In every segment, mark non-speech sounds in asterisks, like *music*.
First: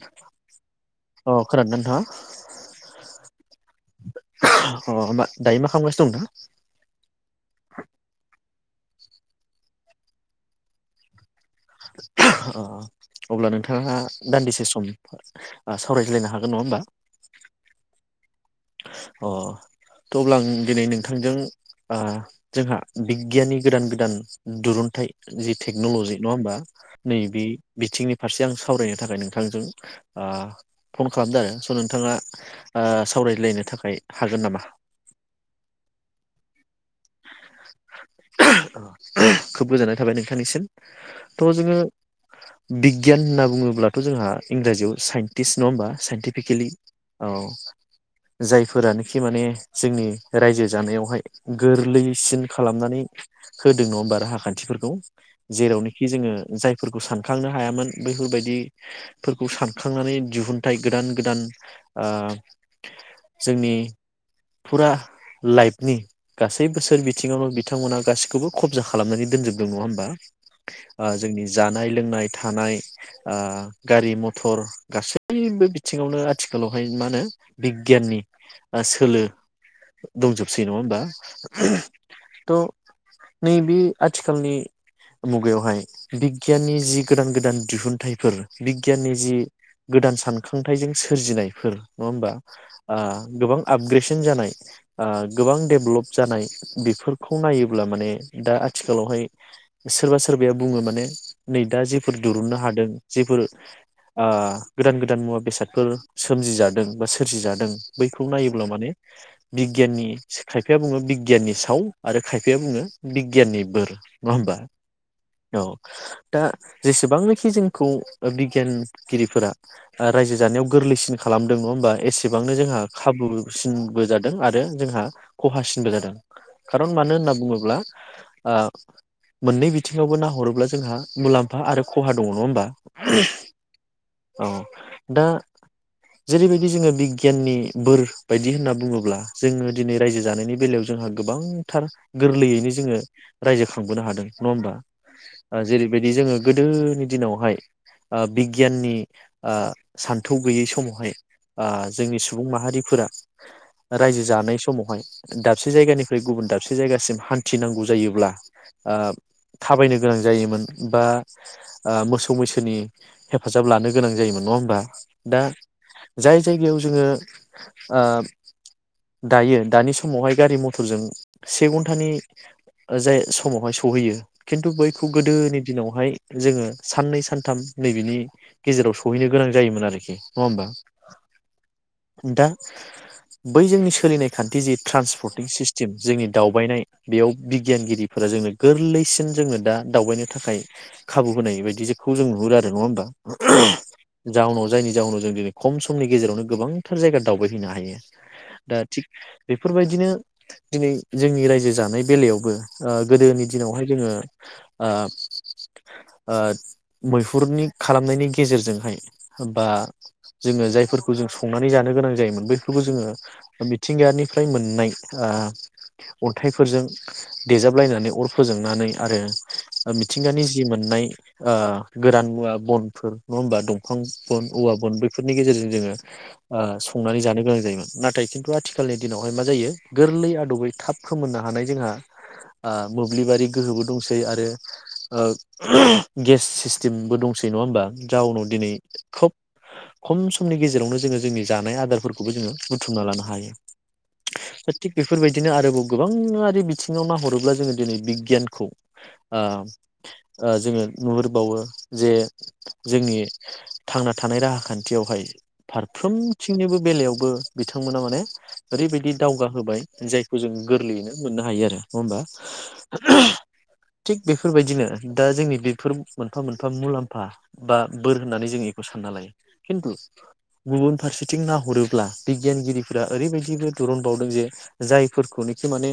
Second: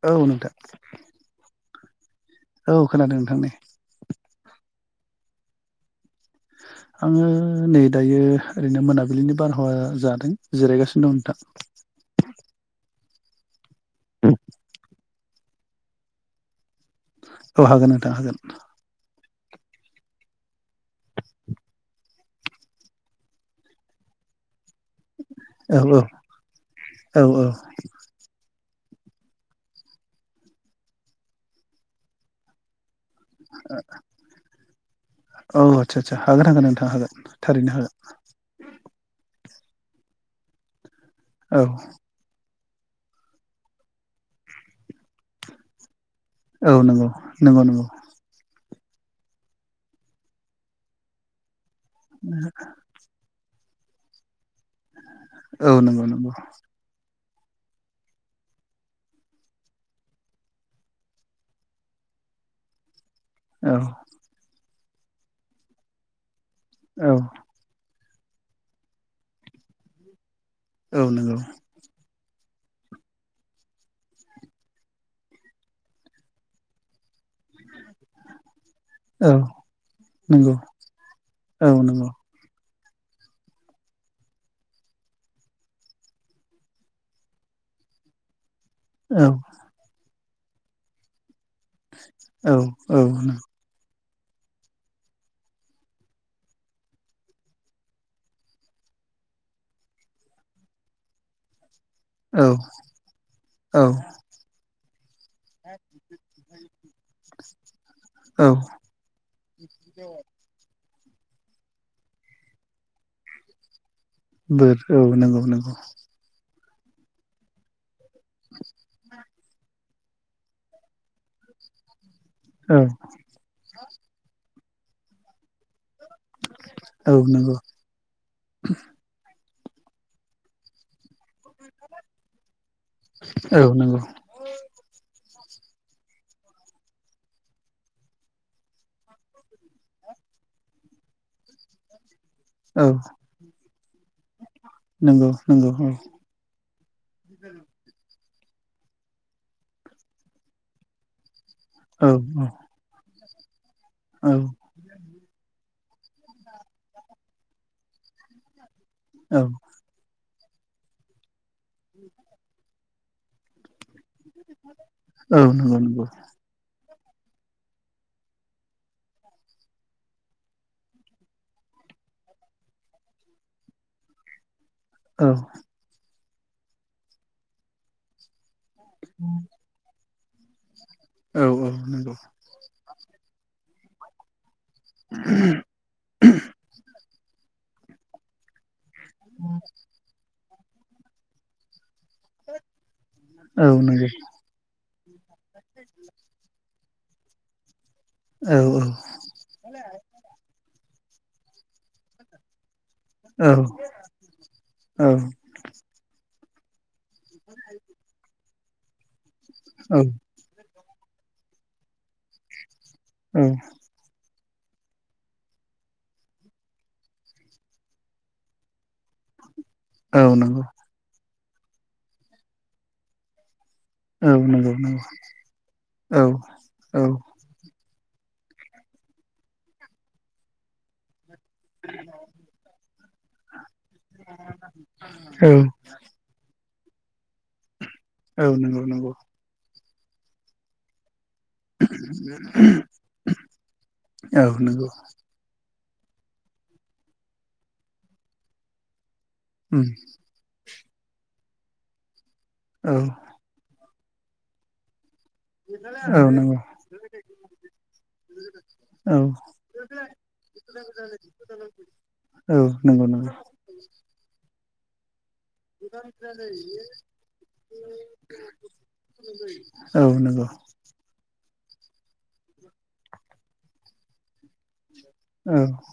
औ नोंथां अ खोनादोंना नों हा औ खोनादों नोंथांनि अ बा दायो मा खालामगासिनो दं आङो नै दायो ओरैनो मोनाबिलिनि बारहावा जादों जिरायगासिनो दं नोंथां। अ अब्ला नोंथां थांहा दान्दिसे सम ओ सावरायज्लायनो हागोन नङा होमबा औ हागोन नोंथां हागोन। अ थ' अब्ला आं दिनै नोंथांजों ओ जोंहा बिगियाननि गोदान गोदान दुरुन्थाइ जि औ टेक्न'ल'जि नङा होमबा औ औ नैबे बिथिंनि फारसे आं स सावरायनो थाखाय नोंथांजों ओ फन खालामदो आरो स' नोंथाङा ओ सावरायज्लायनो थाखाय हागोन नामा? ओ औ आचसा आचसा हागोन हागोन नोंथां हागोन थारैनो हागोन। खोब गोजोननाय थाबाय नोंथांनिसिम। थ' औ जोङो बिगियान होनना बुङोब्लाथ' जोंहा इंराजियाव साइन्टिस्ट नङा होमबा? *unintelligible* औ नंगौ औ नंगौ नंगौ। जायफोरानोखि माने जोंनि रायजो जानायावहाय गोरलैसिन खालामनानै होदों नङा होमबा राहाखा? न्थिफोरखौ औ नंगौ जेरावनोखि नंगौ जोङो जायफोरखौ सान सानखांनो हायामोन बैफोरबायदि फोरखौ सानखांनानै दिहुनथाइ गोदान गोदान ओ - औ जोंनि फुरा लाइफनि गासै बोसोर औ बिथिङावल' बिथांमोना गासै खौबो खबजा खालामनानै दोनजोबदों नङा होमबा? औ ओ- नंगौ जोंनि जानाय लोंनाय थानाय ओ- गारि मथर गासैबो बिथिङावनो आथिखालावहाय मा होनो बिगियाननि ओ- सोलो औ नंगौ दंजोबसै नङा होमबा औ नंगौ थ' नैबे आथिखालनि मुगायावहाय बिगियाननि जि गोदान गोदान दिहुनथाइफोर बिगियाननि औ जि गोदान सान खांथाइजों सोरजिनाय। फोर नङा होमबा? औ औ नंगौ। बांजों जानाय ओ- गोबां देभेलप जानाय बिफोरखौ नायोब्ला माने दा आथिखालावहाय सोरबा सोरबाया बुङो माने नै दा जोब औ दुरुननो हादों जेफोर औ ओ- गोदान गोदान मुवा बेसादफोर सोमजिजादों बा सोरजिजादों बैखौ औ नायोब्ला माने बिगियाननि खायफाया बुङो बिग बिगियाननि साव आरो खायफाया बुङो बिगियाननि बोर। नङा होमबा बोर औ नंगौ औ नंगौ। दा जेसेबांनोखि जोंखौ ओ-बिगियानगिरिफोरा ओ- रायजो जानायाव गोरलैसिन खालामदों नङा होनबा? एसेबांनो औ जोंहा खाबुसिनबो जादों आरो जोंहा खहासि नबो जादों खारन मानो औ होनना नंगौ बुङोब्ला ओ - मोननै बिथिङावबो नाहरोब्ला जोंहा मुलाम्फ बा आरो खहा दङ नङा होमबा औ नंगौ औ दा जेरैबायदि जोङो बिगियाननि बोर बायदि होनना बुङोब्ला जोङो दिनै रायजो जानायनि बेलायाव जोंहा गोबांथार गोरलैयैनो औ जोङो रायजो खांबोनो हादों नङा होमबा नंगौ ओ नंगौ औ जेरैबायदि जोङो गोदोनि दिनावहाय ओ बिगियाननि ओ सान्थौ गैयै समावहाय ओ औ जोंनि सुबुं माहारिफोरा रायजो औ जानाय समावहाय दाबसे जायगानिफ्राय गुबुन दाबसे जायगासिम हान्थिनांगौ जायोब्ला ओ औ थाबायनो गोनां जायोमोन बा ओ मोसौ मैसोनि हेफाजाब लानो गोनां जायोमोन नङा होमबा दा औ नंगौ नंगौ जायगायाव जोङो दायो दानि समावहाय गारि मथरजों से घन्टानि जाय समावहाय सहैयो खिन्थु बैखौ औ औ गोदोनि दिनावहाय जोङो साननै सानथाम नैबेनि गेजेराव सहैनो गोनां जायोमोन आरोखि नङा होनबा? औ औ नंगौ बै जोंनि सोलिनाय खान थि जि ट्रान्सपर्टिं सिस्टेम जोंनि दावबायनाय बेयाव बिगियानगिरिफोरा जोंनो गोरलै सिन जोंनो दा दावबायनो थाखाय खाबु होनाय बायदि जों खौ जों नुहुरो आरो नङा होमबा औ नंगौ जाउनाव जायनि जाउनाव जों दिनै खम समनि गेजेरावनो गोबां फोर जायगा दावबायहैनो हायो औ दा थिग बेफोरबायदिनो दिनै जोंनि रायजो जानाय बेलायावबो ओ गोदोनि औ दिनावहाय जोङो ओ औ आ मैहुरनि खालामनायनि गेजेरजों फाय होमबा औ जोंङो जायफोरखौ जों संनानै जानो गोनां जायोमोन बैफोर जोंङो औ मिथिंगायारि मोननाय अन्थाइफोरजों देजाबलायनानै अर फोजोंनानै आरो औ मिथिंगानि जि नंगौ मोननाय ओ गोदान औ नंगौ नंगौ *unintelligible* *unintelligible* फोरनि गेजेरजों जोंङो औ औ संनानै जानो गोनां जायोमोन नाथाय खिन्थु आथिखालनि दिनावहाय मा जायो गोरलै आदबयै थाब फोमोननो हानाय जोंहा मोब्लिबारि गोहोबो दंसै आरो औ गेस जेबो दं सै नंङा होमबा औ जाउनाव दिनै नंगौ नंगौ खोब खम समनि गेजेरावनो जोंङो जोंनि जानाय आदारफोरखौबो जोंङो बुथुमना लानो हायो औ दा नंगौ थिग बेफोरबायदिनो आरोबाव गोबाङआारि बिथिंङाव नाहरोब्ला जोंङो दिनै बिगियानखौ उम ओ जोंङो नुहुरबावो जे औ जोंनि थांना थानाय राहाखान्थि थियावहाय औ नंगौ फारफ्रोमथिंनिबो बेलायावबो बिथांमोना माने औ नंगौ औ नंगौ औ नंगौ औ नंगौ औ नंगौ औ ओरैबायदि दावग होबाय जायखौ जों गोरलैयैनो मोननो हायो आरो नंङा होमबा थिग बेफोरबायदिनो दा जोंनि बेफोर मोनफा मोनफा मुलाम्फा बा बोर होननानै जों बेखौ सानना लायो गुबुन फारसे बिं नाहरोब्ला बिगियानगिरिफोरा ओरैबायदिबो दुरुनबावदों जे जायफोरखौनोखि माने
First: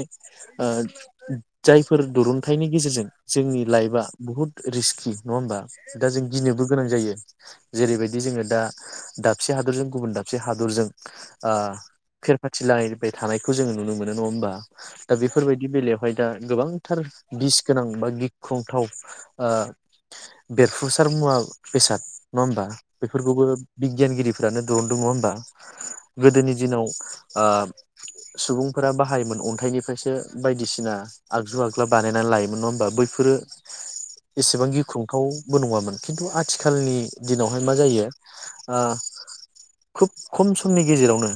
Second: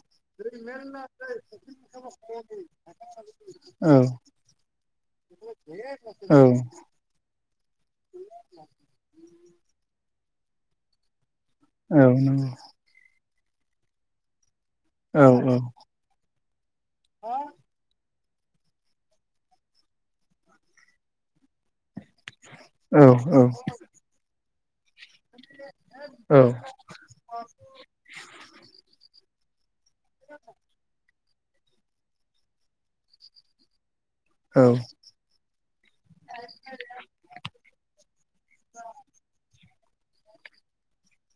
जायफोर दिरुनथाइनि गेजेरजों जोंनि लाइफआ बुहुत रिस्कि नंङा होमबा दा जों गिनोबो गोनां जायो जेरैबायदि जोंङो दा दाबसे हादरजों गुबुन दं से हादरजों ओ खेरफाथि लाहैबाय थानायखौ जोंङो नुनो मोनो नंङा होमबा दा बेफोरबायदि बेलायावहाय दा ‌गोबां थार बिस गोनां गिख्रं खुंथाव ओ बेरफुसार मुवा बेसाद। नङा होनबा। फोरखौबो बिगियानगिरि *unintelligible* दङ होनबा गोदोनि दिनाव ओ सुबुंफोरा बाहायोमोन अ *unintelligible* खायसे बायदिसिना। आगजु आग्ला बानायनानै लायोमोन नङा होमबा बैफोरो। एसेबां गिख्रंथावबो नङामोन खिन्थु आथिखालनि दिनावहाय मा जायो। ओ खोब खम समनि गेजेरावनो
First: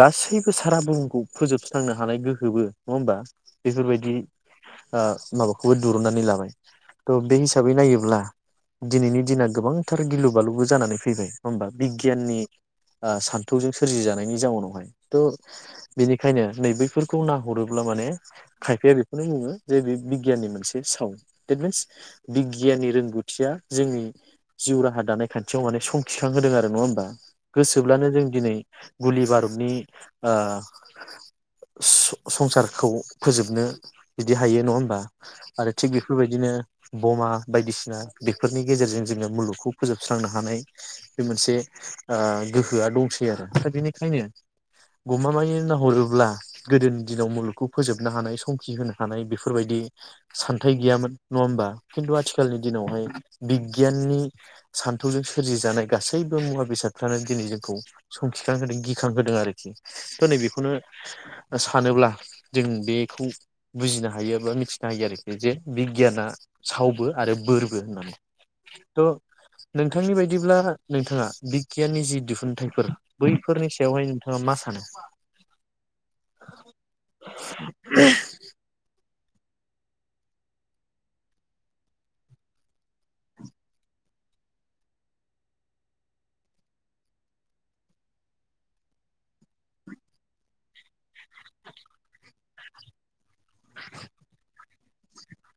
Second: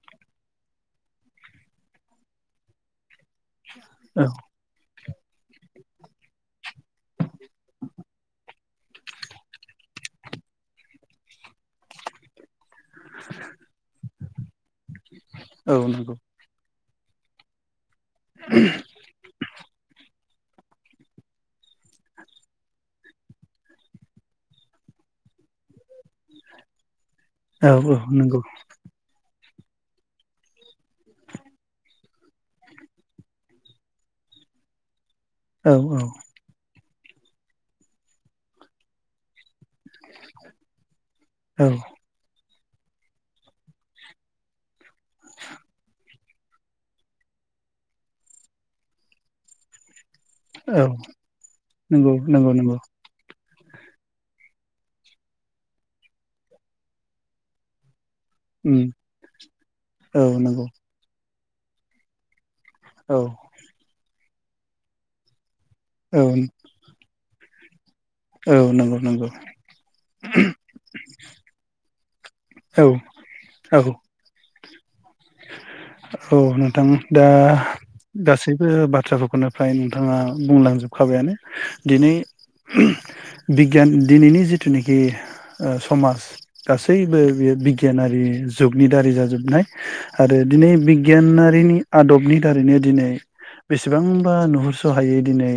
गासैबो सारा बुहुमखौ फोजोबस्रांनो हानाय गोहोबो नङा होनबा? बिफोर बायदि। ओ माबाखौबो दिरुननानै लाबाय। थ' बे हिसाबै नायोब्ला। दिनैनि दिना गोबांथार गिलु बालुबो जानानै फै फैबाय होमबा बिगियाननि ओ सानथौजों सोरजि जानाय। जानायनि जाउनाव। बिनिखायनो नैबे फोरखौ नाहरो ब्ला माने खायफाया बेखौनो बुङो जे बि बिगियाननि मोनसे साव देट मिन्स बिगियाननि रोंगौथिया जोंनि जिउ राहा दानाय खान्थियाव स समखिखांहोदों आरो नङा होमबा? गोसोब्लानो जों दिनै गुलि बारुद नि ओं संसारखौ फोजोबनो बिदि हायो नङा होमबा? आरो थिग बेफोर बायदिनो। बमा बायदिसिना बेफोरनि गेजेरजों जोङो मुलुगखौ फोजोबस्रांनो हानाय। बे मोनसे औ ओ गोहोआ दंसै आरो दा बेनिखायनो गमामायै नाहरोब्ला गोदोनि दिनाव मुलुगखौ फोजोबनो हानाय संखि होनो हानाय बेफोर बायदि सानथाय औ गैयामोन नङा होमबा खिन्थु नंगौ नंगौ आथिखालनि नंगौ दिनावहाय। बिगियाननि सान्थौजों सोरजिजानाय गासैबो मुवा बेसादफ्रानो दिनै जोंखौ संखिखां होदों उम गिखां होदों आरोखि त औ नै नंगौ बेखौनो सानोब्ला जों औ बेखौ बुजिनो हायो। मिथिनो हायो आरो बे जे बिगियाना औ सावबो आरो बोरबो होननानै। औ नंगौ थ' नंगौ। नोंथांनि बायदिब्ला नोंथाङा बिगियाननि जि औ दिहुनथाइफोर बैफोरनि औ सायावहाय नोंथाङा मा सानो? औ नोंथां दा गासैबो बाथ्राफोर खौनो फ्राय नोंथाङा बुंलांजोबखाबायानो। दिनै बिगियान दिनैनि जिथुनाखि समाज गासैबो बे बिगियानारि जुगनि दारै जाजोबनाय आरो दिनै बिगियानारिनि आदबनि दारैनो दिनै बेसेबांबा नुहुरस'हायै दिनै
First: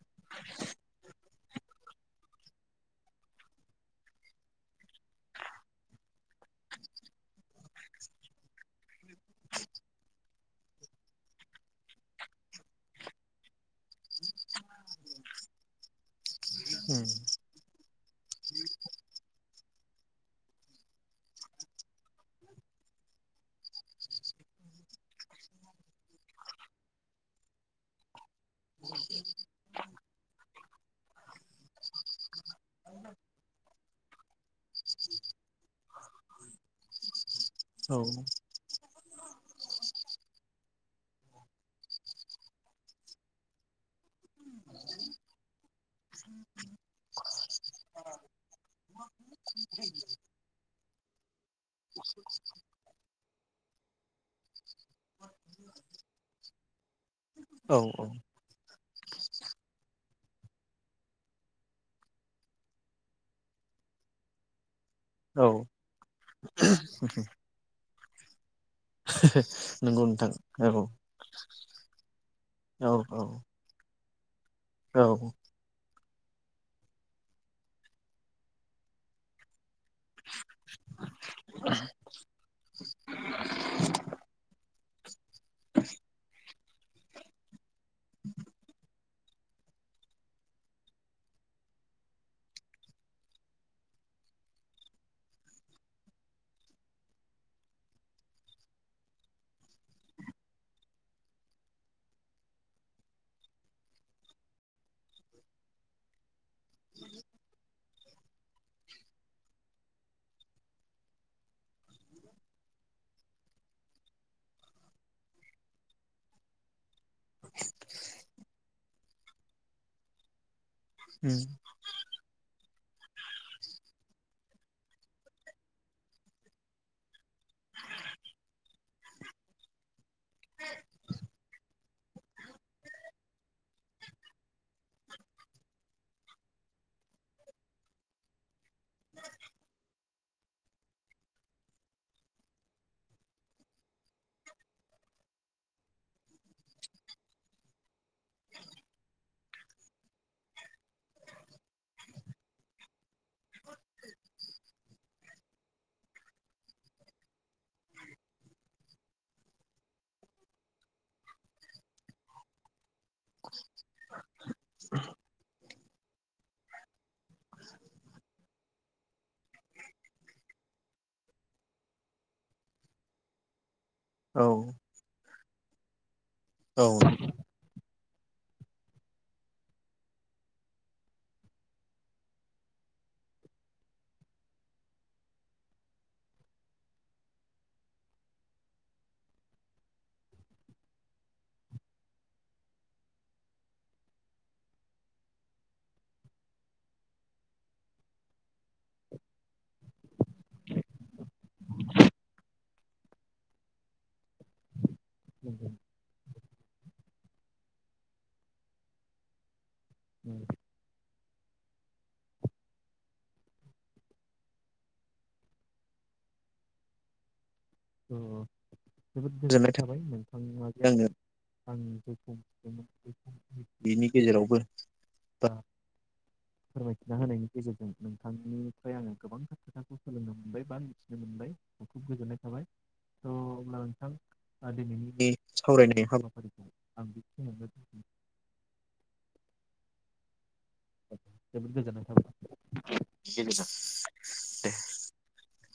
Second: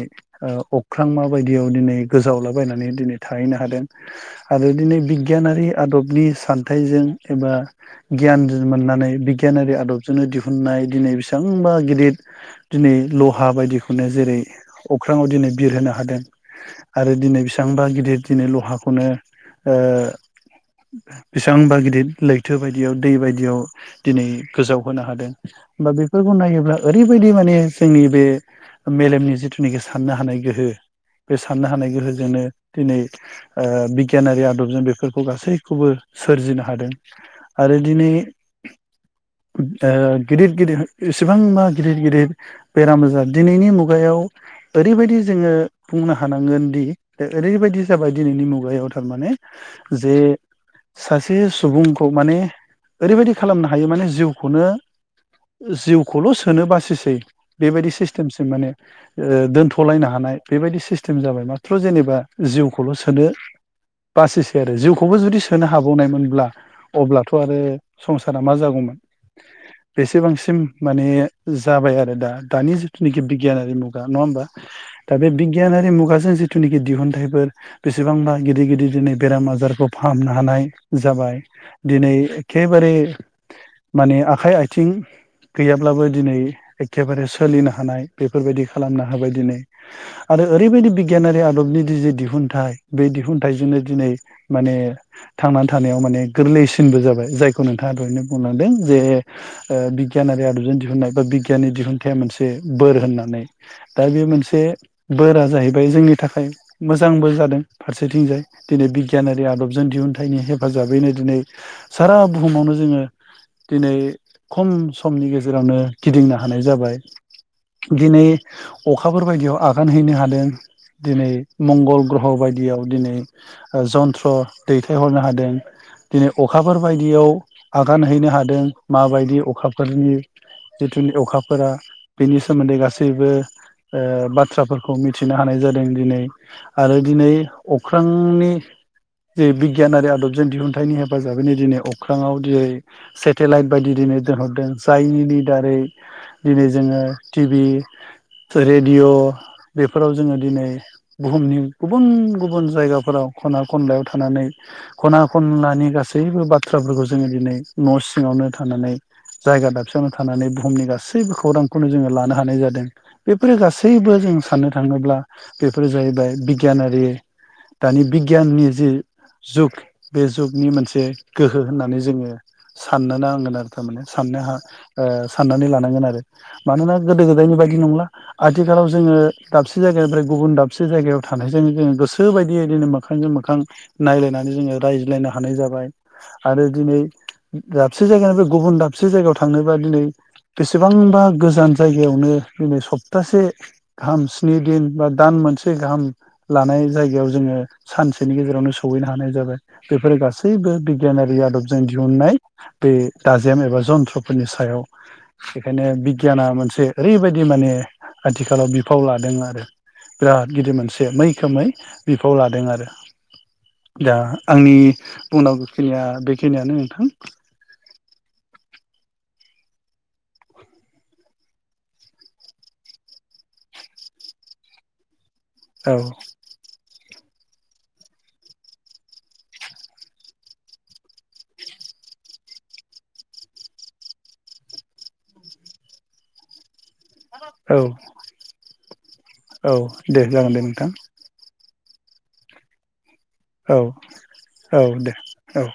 ओ अख्रांमा बायदियाव दिनै गोजावलाबायनानै दिनै थाहैनो हादों आरो दिनै बिगियानारि आदबनि सानथाइजों एबा गियान मोननानै बिगियानारि आ दबजोंनो दिहुननाय दिनै बेसेबांबा गिदिर दिनै लहा बायदिखौनो जेरै अख्राङाव दिनै बिरहोनो हादों। आरो दिनै बेसेबांबा गिदिर दिनै लहाखौनो ओ बेसेबांबा गिदिर लैथो बायदियाव दै बायदियाव दिनै गोजाव होनो हादों बा बेफोरखौ नायोब्ला ओरैबायदि माने जोंनि बे मेलेमनि जिथुनाखि साननो हानाय गोहो बे साननो हानाय गोहोजोंनो दिनै ओ बिगियानारि आदबजों बेफोरखौ गासैखौबो सोरजिनो हादों। आरो औ दिनै ओ गिदिर गिदिर इसेबांबा गिदिर गिदिर बेराम आजार दिनैनि मुगायाव ओरैबायदि जोङो बुंनो हानांगोन दि ओरैबायदि जाबाय दिनैनि मुगायाव थारमाने जे सासे सुबुंखौ माने ओरैबायदि खालामनो हायो माने जिउखौनो जिउखौल' सोनो बासिसै। औ बेबायदि सिस्टेमसिम माने ओ दोनथ'लायनो हानाय बेबायदि सिस्टेम जाबाय माथ्र' जेनेबा जिउखौल' सोनो बासिसै आरो जिउखौ खौबो जुदि औ सोनो हाबावनायमोन ब्ला अब्लाथ' आरो संसारा मा जागौमोन? नंगौ नोंथां बेसेबांसिम औ माने जाबाय आरो दा। दानि औ जिथुनाखि बिगियानारि मु गा नङा होमबा औ दा बे बिगियानारि मुगाजों जिथुनिखि दिहुनथाइफोर बेसेबांबा गिदिर गिदिर दिनै बेराम आजारखौ फाहामनो हानाय जाबाय। दिनै एखेबारे माने आखाइ आथिं गैयाब्लाबो दिनै एखेबारे सोलिनो हानाय बेफोरबायदि खालामनो होबाय दिनै आरो ओरैबायदि बिगियानारि आदबनि दि जे दिहुनथाइ बे दिहुनथाइजोंनो दिनै माने थांनानै थानायाव माने गोरलैसिनबो जाबाय जायखौ नोंथाङा दहायनो बुंलां दों जे ओ बिगियानारि आदबजों दिहुननाय बा बिगियाननि दिहुनथाइया मोनसे बोर होननानै। दा बे मोनसे बोरा जाहैबाय जोंनि थाखाय मोजांबो जादों फारसेथिंजाय दिनै बिगियानारि आदबजों दिहुनथाइनि हेफाजाबैनो दिनै सारा बुहुमावनो जोङो दिनै खम समनि गेजेरावनो गिदिंनो हानाय जाबाय दिनै अखाफोर बायदियाव आगान हैनो हादों। दिनै उम मंगल ग्रह' बाय दियाव दिनै ओ जन्थ्र' दैथायहरनो हादों। दिनै अखाफोर बायदियाव आगान हैनो हा दों माबायदि अखाफोरनि जिथुनि अखाफोरा बेनि सोमोन्दै गासैबो ओ बाथ्राफोरखौ मिथिनो हानाय जादों दिनै आरो दिनै अख्रांनि जे बिगियान आरो आदबजों दिहुनथाइनि हेफाजाबैनो दिनै अख्रांआव दिनै से टेलाइट बायदि दिनै दोनहरदों जायनि दारै दिनै जोङो टि भि रेडिअ' बेफोराव जोङो दिनै बुहुमनि गुबुन गुबुन जायगाफोराव ख'ना खनलायाव थानानै ख'ना खनलानि गासैबो बाथ्राफोरखौ जोङो दिनै न' सिं ङावनो थानानै जायगा दाबसेयावनो थानानै बुहुमनि गासैबो खौरांखौनो जोङो लानो हानाय जादों बेफोरो गासैबो जों साननो थाङोब्ला बेफोरो जाहैबाय बिगियानारि दानि बिगियाननि जि जुग बे जुगनि मोनसे गोहो होननानै जोङो साननो नांगोन आरो थारमाने साननो औ हा ओ साननानै लानांगोन आरो मानोना गोदो गोदायनि बायदि नंला। आथिखालाव जोङो दाबसे जायगानिफ्राय गुबुन दाबसे जायगायाव थानायजों जोङो गोसोबायदियै दिनै मोखांजों मोखां नायलायनानै जोङो रायज्लायनो हानाय जाबाय आरो दिनै दाबसे जायगानिफ्राय गुबुन दाबसे जायगायाव थांनोबा दिनै बेसेबांबा गोजान जायगायावनो दिनै सप्तासे गाहाम स्नि दिन बा दान मोनसे गाहाम लानाय जायगायाव जोङो सानसेनि गेजेरावनो सहैनो हानाय जाबाय बेफोरो गासैबो बिगियानारि आदबजों दिहुननाय बे दाजेम एबा जन्थ्रफोरनि सायाव नंगौ उम बेखायनो बिगियाना मोनसे ओरैबायदि माने आथिखालाव बिफाव लादों आरो बिराद गिदिर मोनसे मै खोमै बिफाव लादों आरो दा आंनि बुंनांगौखिनिया बेखिनियानो नोंथां। स' जोबोद गोजोननाय थाबाय *unintelligible* गेजेरावबो औ फोरमायथिना होनायनि गेजेरजों नोंथांनिफ्राय आङो गोबांथार खोथाखौ सोलोंनो मोनबाय बा मिथिनो मोनबाय खुब गोजोननाय थाबाय। थ' अब्ला नोंथां ओ दिनैनि बे सावरायनाय हाबाफारिखौ आं बेखिनियावनो औ औ दे जागोन दे नों जोबोर गोजोननाय *inaudible* औ औ दे औ